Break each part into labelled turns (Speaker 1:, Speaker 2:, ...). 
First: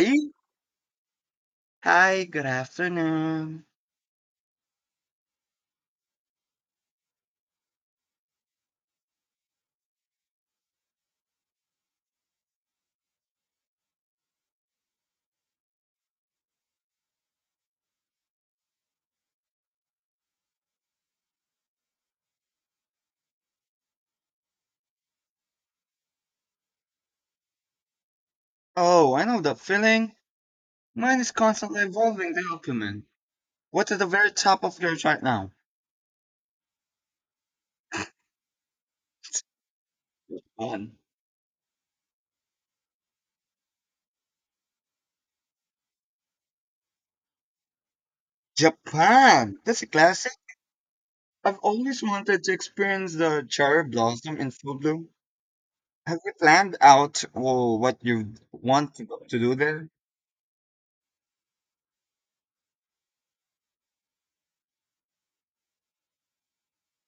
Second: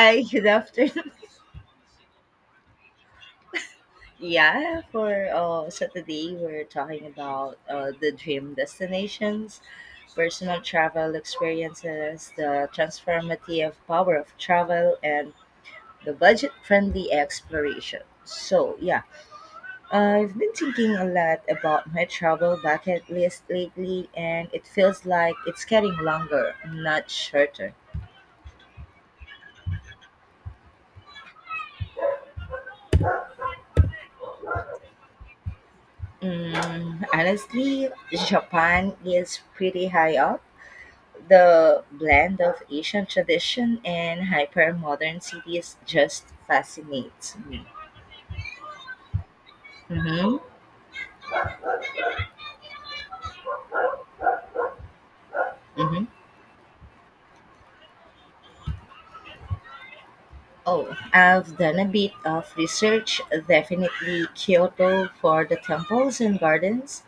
Speaker 1: Hi,
Speaker 2: Hey,
Speaker 1: good afternoon.
Speaker 2: hi, good afternoon.
Speaker 1: Yeah, for so today we're talking about the dream destinations, personal travel experiences, the transformative power of travel, and the budget-friendly exploration. So yeah, I've been thinking a lot about my travel bucket list lately, and it feels like it's getting longer, not shorter.
Speaker 2: Oh, I know that feeling. Mine is constantly evolving the document. What's at the very top of yours right now?
Speaker 1: Honestly, Japan is pretty high up.
Speaker 2: Japan.
Speaker 1: The blend of Asian tradition and hyper modern cities just fascinates me.
Speaker 2: Japan! That's a classic.
Speaker 1: hmm
Speaker 2: I've always wanted to experience the cherry blossom in full bloom.
Speaker 1: hmm
Speaker 2: Have you planned out well, what you want to do there?
Speaker 1: Oh, I've done a bit of research. Definitely Kyoto for the temples and gardens,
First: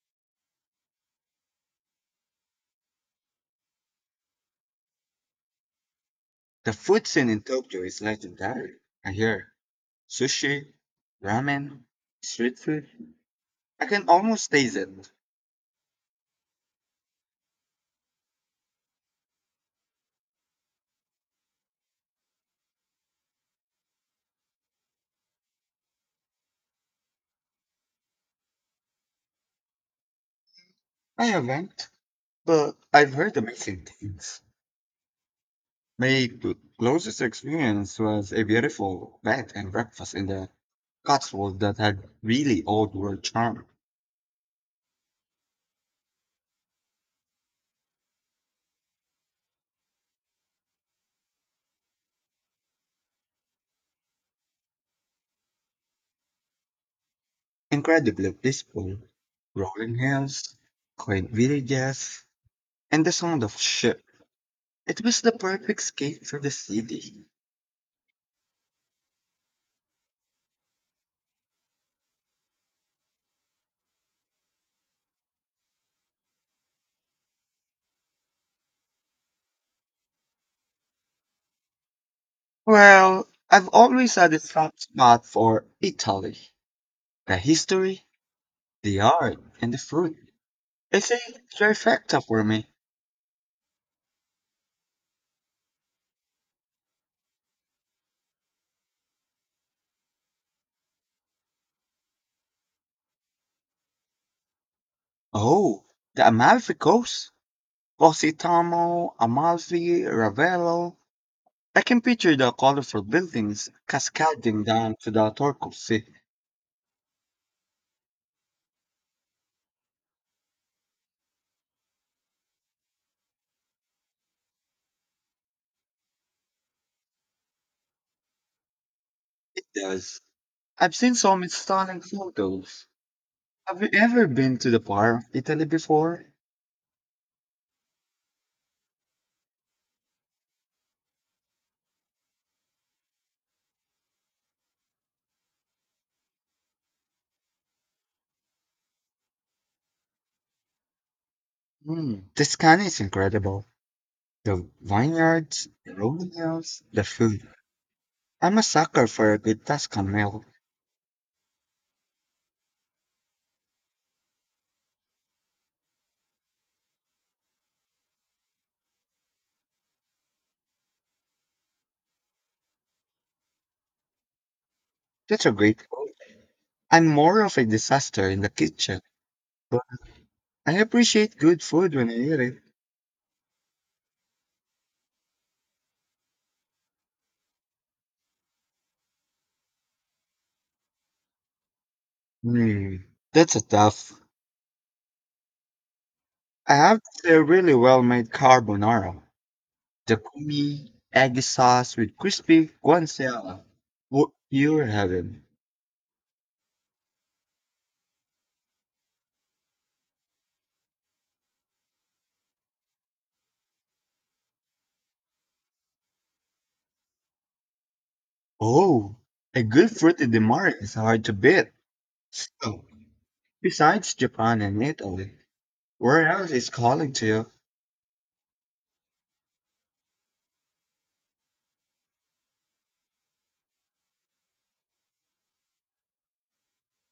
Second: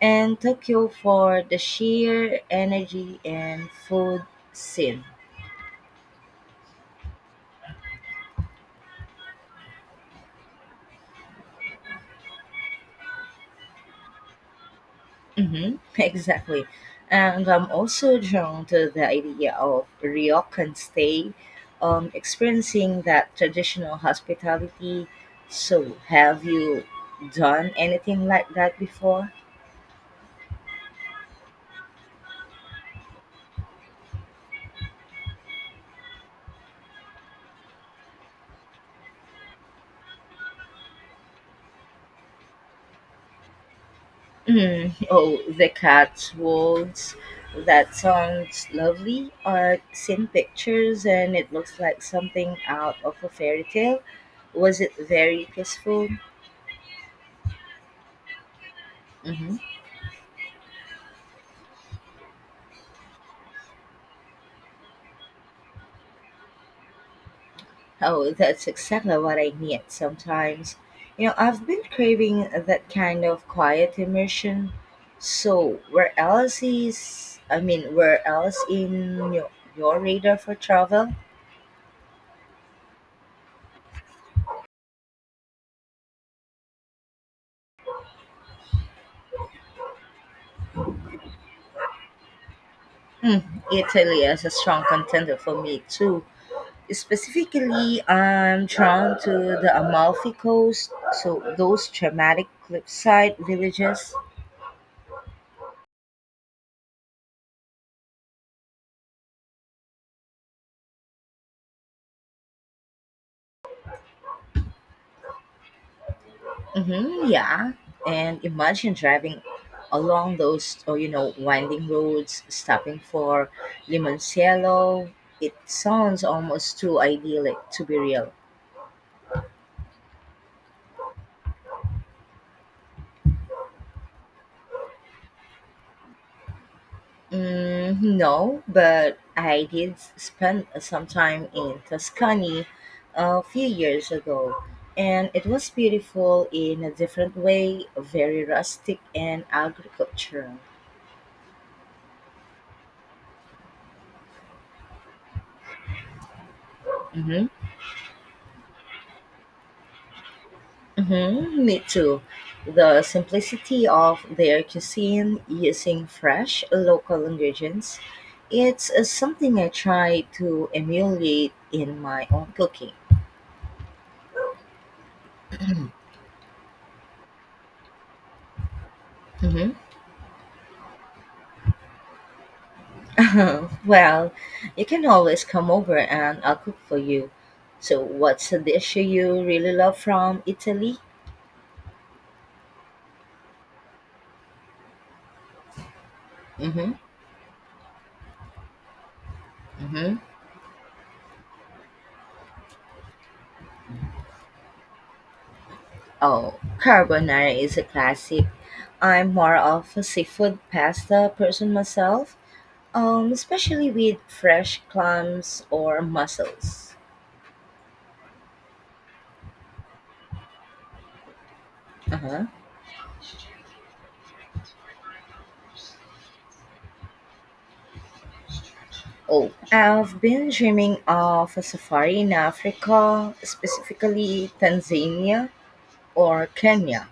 Speaker 1: and Tokyo for the sheer energy and food scene.
Speaker 2: The food scene in Tokyo is legendary. I hear sushi, ramen, street food. I can almost taste it.
Speaker 1: Exactly. And I'm also drawn to the idea of ryokan stay, experiencing that traditional hospitality. So, have you done anything like that before?
Speaker 2: I haven't. But I've heard amazing things. My closest experience was a beautiful bed and breakfast in the Cotswolds that had really old world charm.
Speaker 1: Mm, oh, the cat's Cotswolds. That sounds lovely. I've seen pictures and it looks like something out of a fairy tale. Was it very peaceful?
Speaker 2: Incredibly peaceful,
Speaker 1: Hmm.
Speaker 2: rolling hills, quaint villages, and the sound of ship. It was the perfect escape from the city.
Speaker 1: Oh, that's exactly what I need sometimes. You know, I've been craving that kind of quiet immersion. So, where else is, I mean, where else in your radar for travel?
Speaker 2: Well, I've always had a soft spot for Italy. The history, the art, and the food. It's a trifecta for me.
Speaker 1: Hmm, Italy is a strong contender for me too. Specifically, I'm drawn to the Amalfi Coast, so those dramatic cliffside villages.
Speaker 2: Oh, the Amalfi Coast. Positano, Amalfi, Ravello. I can picture the colorful buildings cascading down to the Turku Sea.
Speaker 1: Mm-hmm, yeah. And imagine driving along those, oh, you know, winding roads, stopping for Limoncello. It sounds almost too idyllic to be real.
Speaker 2: It does. I've seen some stunning photos. Have you ever been to the part of Italy before?
Speaker 1: Mm, no, but I did spend some time in Tuscany a few years ago, and it was beautiful in a different way, very rustic and agricultural.
Speaker 2: Hmm, the scan is incredible. The vineyards, the rolling hills, the food.
Speaker 1: Mhm.
Speaker 2: I'm a sucker for a good Tuscan meal.
Speaker 1: Mhm, me too. The simplicity of their cuisine using fresh local ingredients, it's something I try to emulate in my own cooking.
Speaker 2: That's a great food. I'm more of a disaster in the kitchen,
Speaker 1: Mhm.
Speaker 2: but I appreciate good food when I eat it.
Speaker 1: Well, you can always come over and I'll cook for you. So, what's a dish you really love from Italy?
Speaker 2: Hmm, that's a tough. I
Speaker 1: Mm-hmm.
Speaker 2: have to say, a really well-made carbonara. The
Speaker 1: Mm-hmm.
Speaker 2: creamy, eggy sauce with crispy guanciale. What? You're heaven.
Speaker 1: Oh, carbonara is a classic. I'm more of a seafood pasta person myself, especially with fresh clams or mussels.
Speaker 2: Oh, a good fruity di mare is hard to beat.
Speaker 1: Uh-huh.
Speaker 2: So, besides Japan and Italy, where else is calling to you?
Speaker 1: Oh, I've been dreaming of a safari in Africa, specifically Tanzania or Kenya.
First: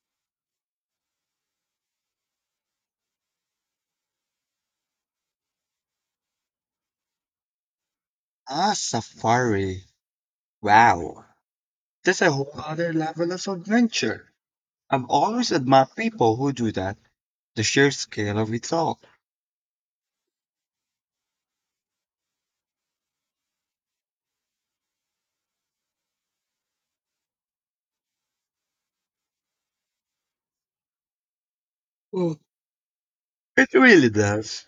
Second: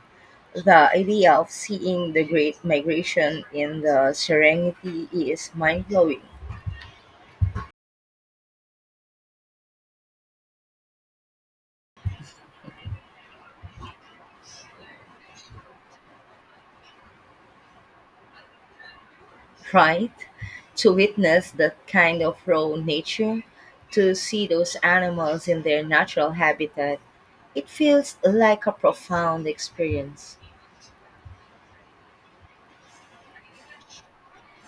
Speaker 1: The idea of seeing the Great Migration in the Serengeti is mind blowing,
Speaker 2: Ah, safari. Wow, that's a whole other level of adventure. I've always admired people who do that. The sheer scale of it all.
Speaker 1: right? To witness that kind of raw nature, to see those animals in their natural habitat, it feels like a profound experience.
Speaker 2: Oh, it really does.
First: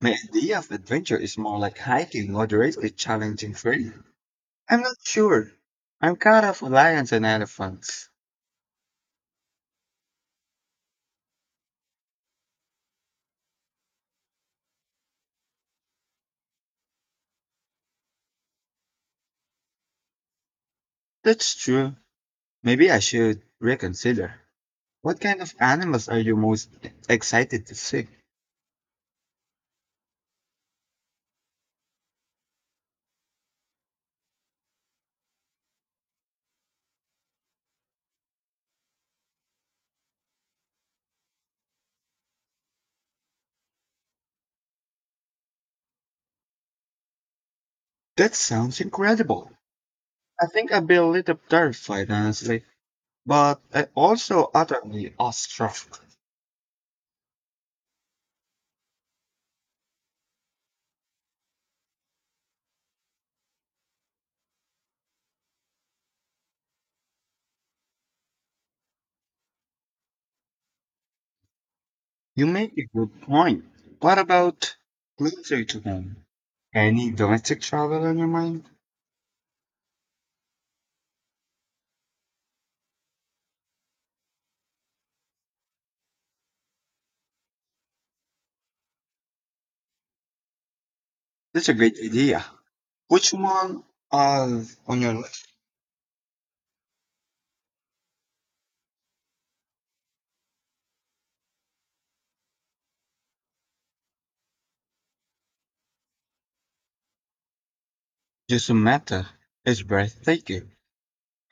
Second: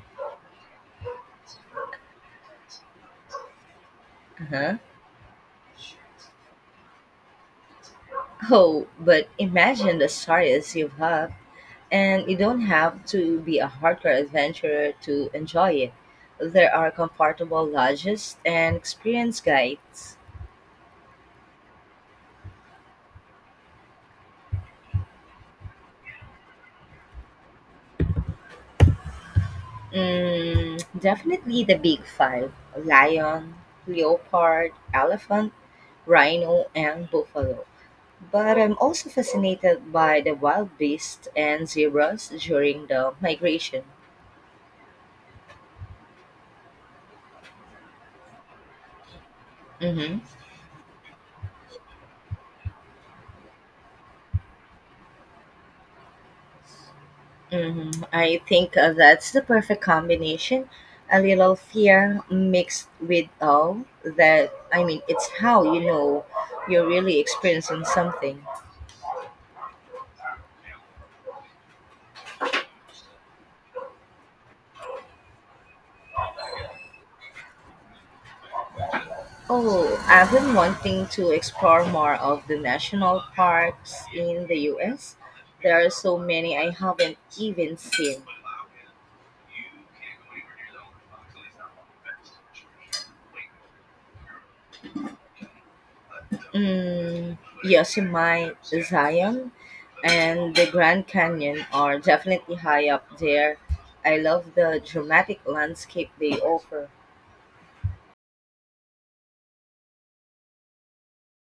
Speaker 2: My idea of adventure is more like hiking, moderately challenging terrain.
Speaker 1: Uh-huh.
Speaker 2: I'm not sure. I'm kind of lions and elephants.
Speaker 1: Oh, but imagine the stories you've had, and you don't have to be a hardcore adventurer to enjoy it. There are comfortable lodges and experienced guides.
Speaker 2: That's true. Maybe I should reconsider. What kind of animals are you most excited to see?
Speaker 1: Mm, definitely the big five lion, leopard, elephant, rhino, and buffalo. But I'm also fascinated by the wild beasts and zebras during the migration.
Speaker 2: That sounds incredible.
Speaker 1: Mhm.
Speaker 2: I think I'd be a little terrified, honestly, but I also utterly awestruck.
Speaker 1: Mhm. I think that's the perfect combination. A little fear mixed with awe it's how you know you're really experiencing something.
Speaker 2: You make a good point. What about closer to home? Any domestic travel on your mind?
Speaker 1: Oh, I've been wanting to explore more of the national parks in the US. There are so many I haven't even seen.
Speaker 2: That's a great idea. Which one uh, on your list?
Speaker 1: Mm, Yosemite, Zion, and the Grand Canyon are definitely high up there. I love the dramatic landscape they offer.
Speaker 2: Just a matter. It's breathtaking.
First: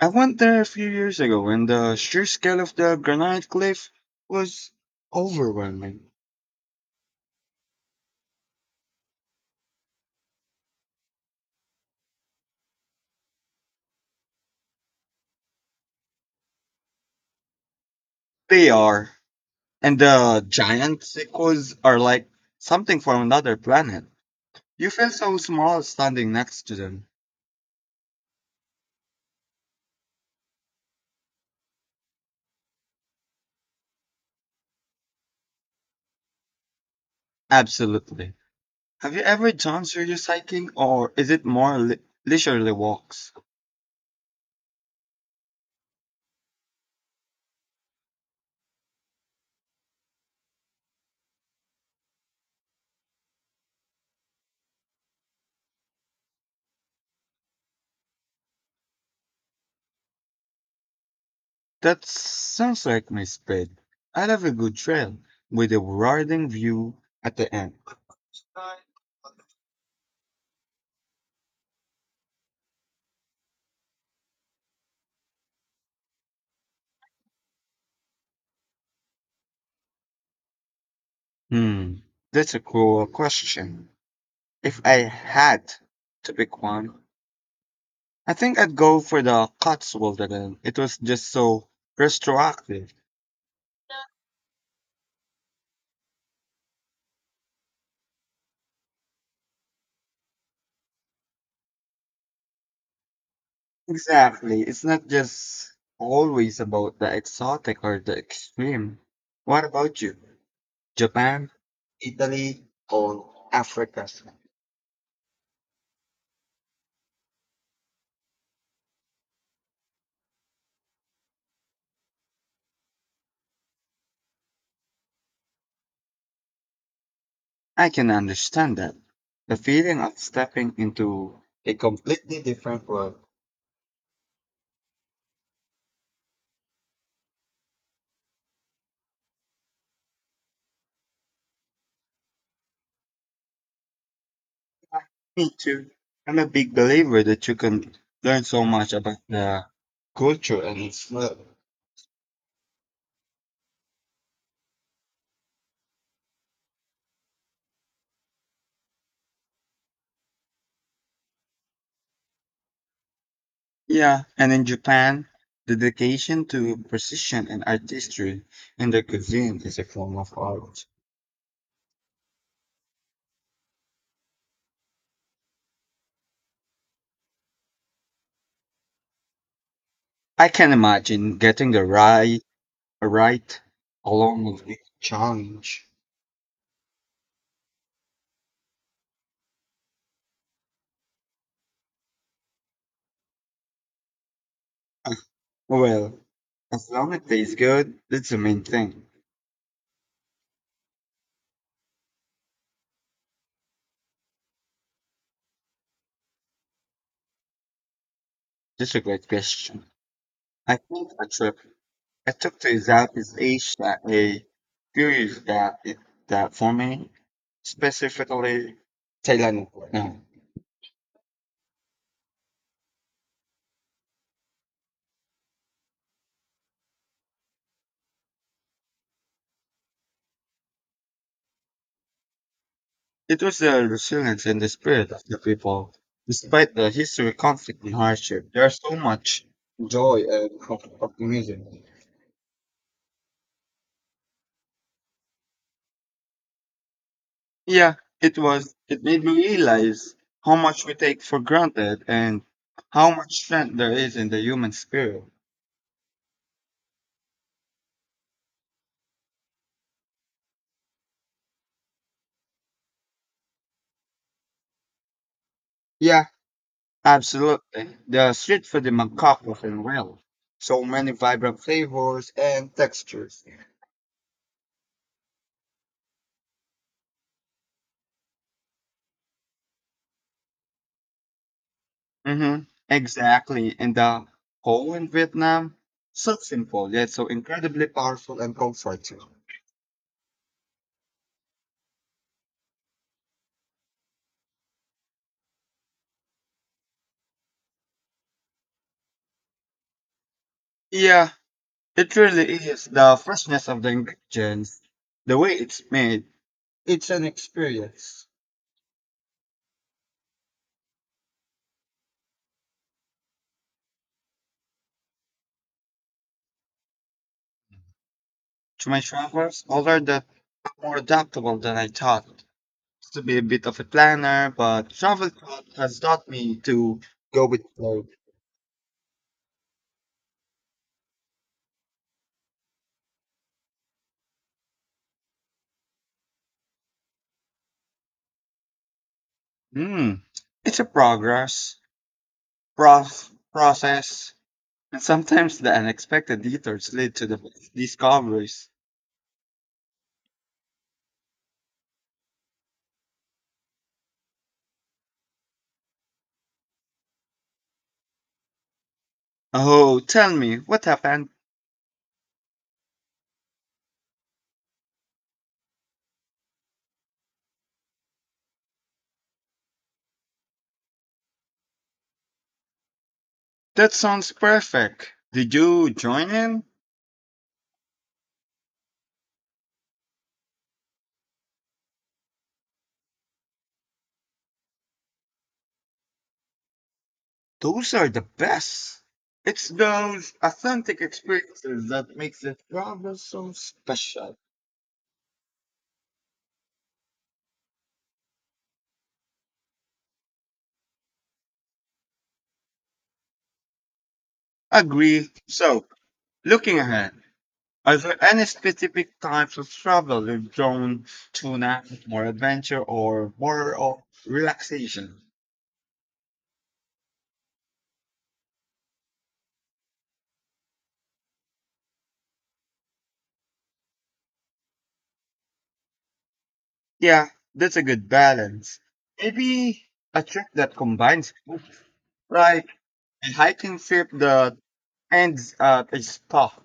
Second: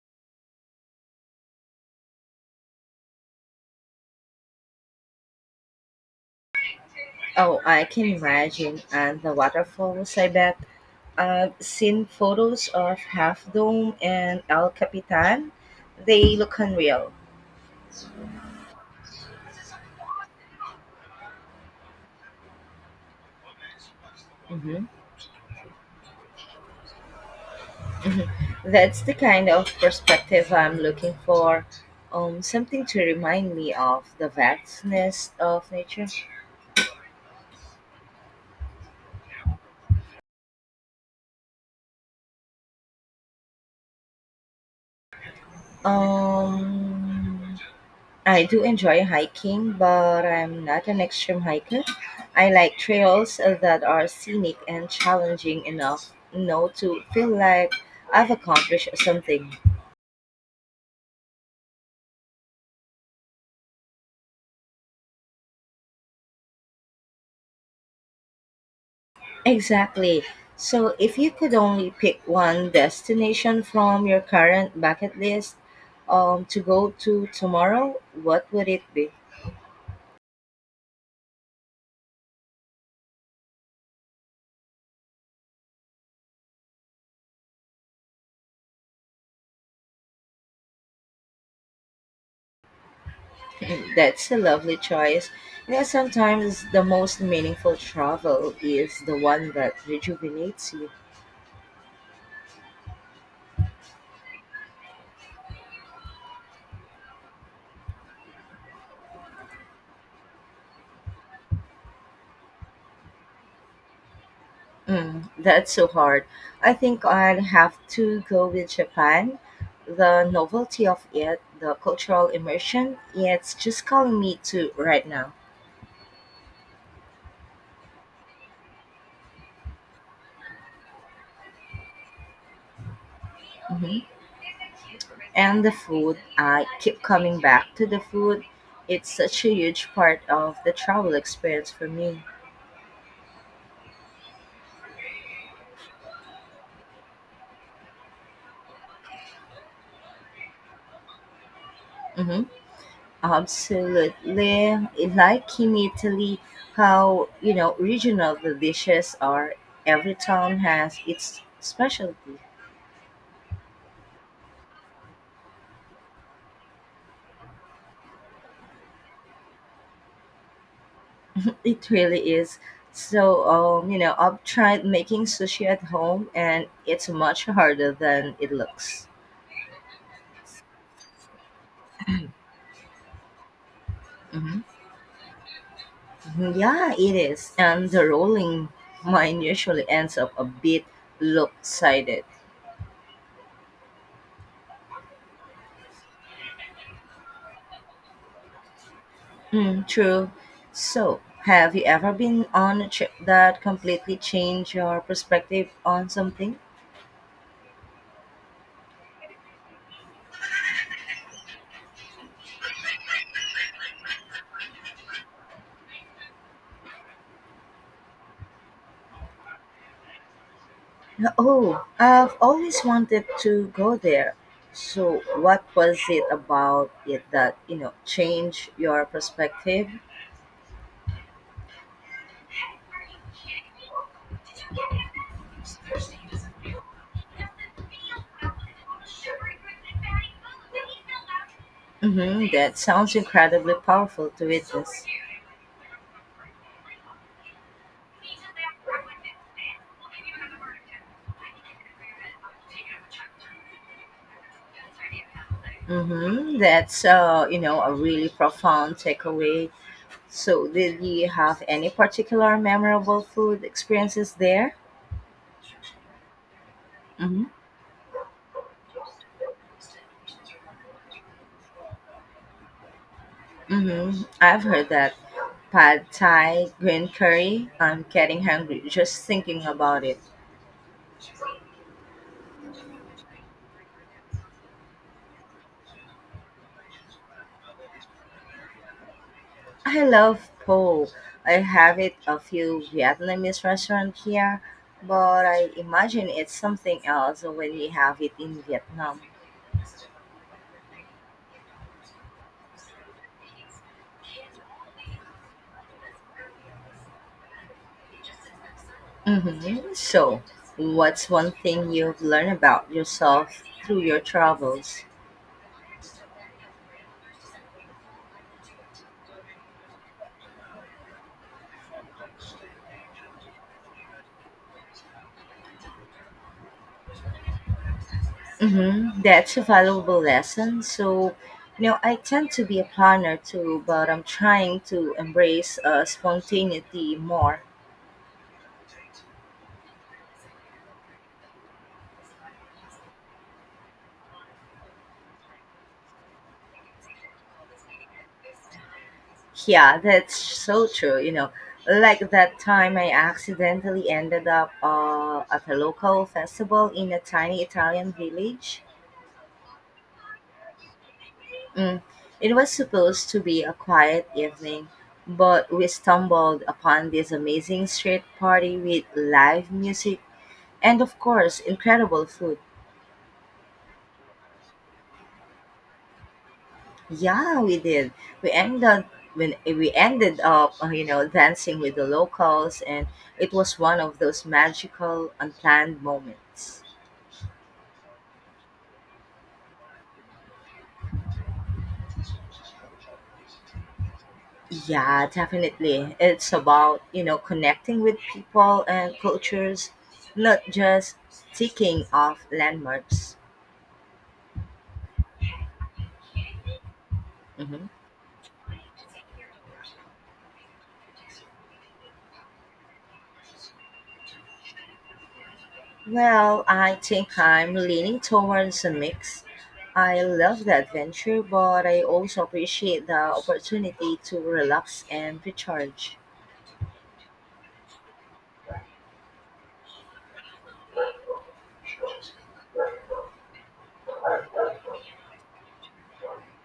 Speaker 2: I went there a few years ago, and the sheer scale of the granite cliff was overwhelming.
Speaker 1: Oh, I can imagine. And the waterfalls, I bet. I've seen photos of Half Dome and El Capitan. They look unreal.
Speaker 2: They are, and the giant sequoias are like something from another planet.
Speaker 1: Hmm.
Speaker 2: You feel so small standing next to them.
Speaker 1: That's the kind of perspective I'm looking for. Something to remind me of the vastness of nature.
Speaker 2: Absolutely. Have you ever done serious hiking, or is it more leisurely walks?
Speaker 1: Um, I do enjoy hiking, but I'm not an extreme hiker. I like trails that are scenic and challenging enough, you know, to feel like I've accomplished something.
Speaker 2: That sounds like my speed. I love a good trail with a rewarding view at the end.
Speaker 1: Exactly. So, if you could only pick one destination from your current bucket list to go to tomorrow, what would it be?
Speaker 2: Hmm, that's a cool question. If I had to pick one, I think I'd go for the Cotswold again. It was just so retroactive.
Speaker 1: That's a lovely choice. You know, sometimes the most meaningful travel is the one that rejuvenates you.
Speaker 2: Exactly. It's not just always about the exotic or the extreme. What about you? Japan, Italy, or Africa?
Speaker 1: Mm, that's so hard. I think I'd have to go with Japan. The novelty of it, the cultural immersion, it's just calling me to right now.
Speaker 2: I can understand that. The feeling of stepping into a completely different world.
Speaker 1: Hmm. And the food, I keep coming back to the food. It's such a huge part of the travel experience for me.
Speaker 2: Me too. I'm a big believer that you can learn so much about the culture and its love.
Speaker 1: Mhm. Absolutely. Like in Italy, how, you know, regional the dishes are. Every town has its specialty.
Speaker 2: Yeah, and in Japan, dedication to precision and artistry in the cuisine is a form of art.
Speaker 1: It really is. So, you know, I've tried making sushi at home and it's much harder than it looks.
Speaker 2: I can imagine getting the right along
Speaker 1: Hmm.
Speaker 2: with the challenge.
Speaker 1: Yeah, it is. And the rolling mine usually ends up a bit lopsided.
Speaker 2: Uh, Well, as long as it tastes good, that's the main thing.
Speaker 1: Hmm, true. So, have you ever been on a trip that completely changed your perspective on something?
Speaker 2: That's a great question. I think a trip to Southeast Asia a few years that it, that for me specifically Thailand. No.
Speaker 1: Oh, I've always wanted to go there. So, what was it about it that, you know, changed your perspective?
Speaker 2: It was the resilience and the spirit of the people. Despite the history, conflict, and hardship, there's so much joy and optimism.
Speaker 1: Mm-hmm, that sounds incredibly powerful to witness.
Speaker 2: Yeah, it was. It made me realize how much we take for granted and how much strength there is in the human spirit.
Speaker 1: Mm-hmm, that's, you know, a really profound takeaway. So, did you have any particular memorable food experiences there?
Speaker 2: Yeah,
Speaker 1: Mm-hmm.
Speaker 2: absolutely. The street food in Bangkok was unreal. So many vibrant flavors and textures.
Speaker 1: Mm-hmm. I've heard that pad thai, green curry. I'm getting hungry just thinking about it.
Speaker 2: Mm-hmm, exactly. And the whole in Vietnam, so simple yet so incredibly powerful and comforting.
Speaker 1: I love po. I have it a few Vietnamese restaurants here, but I imagine it's something else when you have it in Vietnam.
Speaker 2: Yeah, it really is. The freshness of the ingredients, the way it's made, it's an experience.
Speaker 1: Mm-hmm. So, what's one thing you've learned about yourself through your travels?
Speaker 2: To my travelers, although that more adaptable than I thought. Used to be a bit of a planner, but travel thought has taught me to go with flow.
Speaker 1: Mm-hmm. That's a valuable lesson. So, you know, I tend to be a planner too, but I'm trying to embrace spontaneity more.
Speaker 2: Mm, it's a progress, process, and sometimes the unexpected detours lead to the best discoveries.
Speaker 1: Yeah, that's so true. You know, like that time I accidentally ended up at a local festival in a tiny Italian village.
Speaker 2: Oh, tell me, what happened?
Speaker 1: Mm. It was supposed to be a quiet evening, but we stumbled upon this amazing street party with live music and, of course, incredible food.
Speaker 2: That sounds perfect. Did you join in?
Speaker 1: Yeah, we did. We ended up, when we ended up, you know, dancing with the locals, and it was one of those magical, unplanned moments.
Speaker 2: Those are the best. It's those authentic experiences that makes the travel so special.
Speaker 1: Yeah, definitely. It's about, you know, connecting with people and cultures, not just ticking off landmarks.
Speaker 2: Agree. So, looking ahead,
Speaker 1: Hmm.
Speaker 2: are there any specific types of travel you're drawn to now? More adventure or more of relaxation?
Speaker 1: Well, I think I'm leaning towards a mix. I love the adventure, but I also appreciate the opportunity to relax and recharge.
Speaker 2: Yeah, that's a good balance. Maybe a trip that combines both, like a hiking trip that ends at a spa.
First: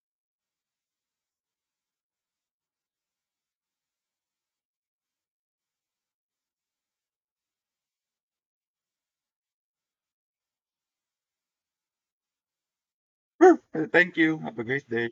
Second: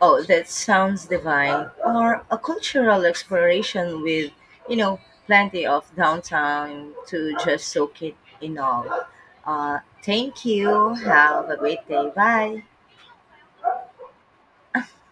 Speaker 1: Oh, that sounds divine. Or a cultural exploration with, you know, plenty of downtime to just soak it in all. Thank you. Have a great day. Bye.
Speaker 2: Sure. Thank you. Have a great day.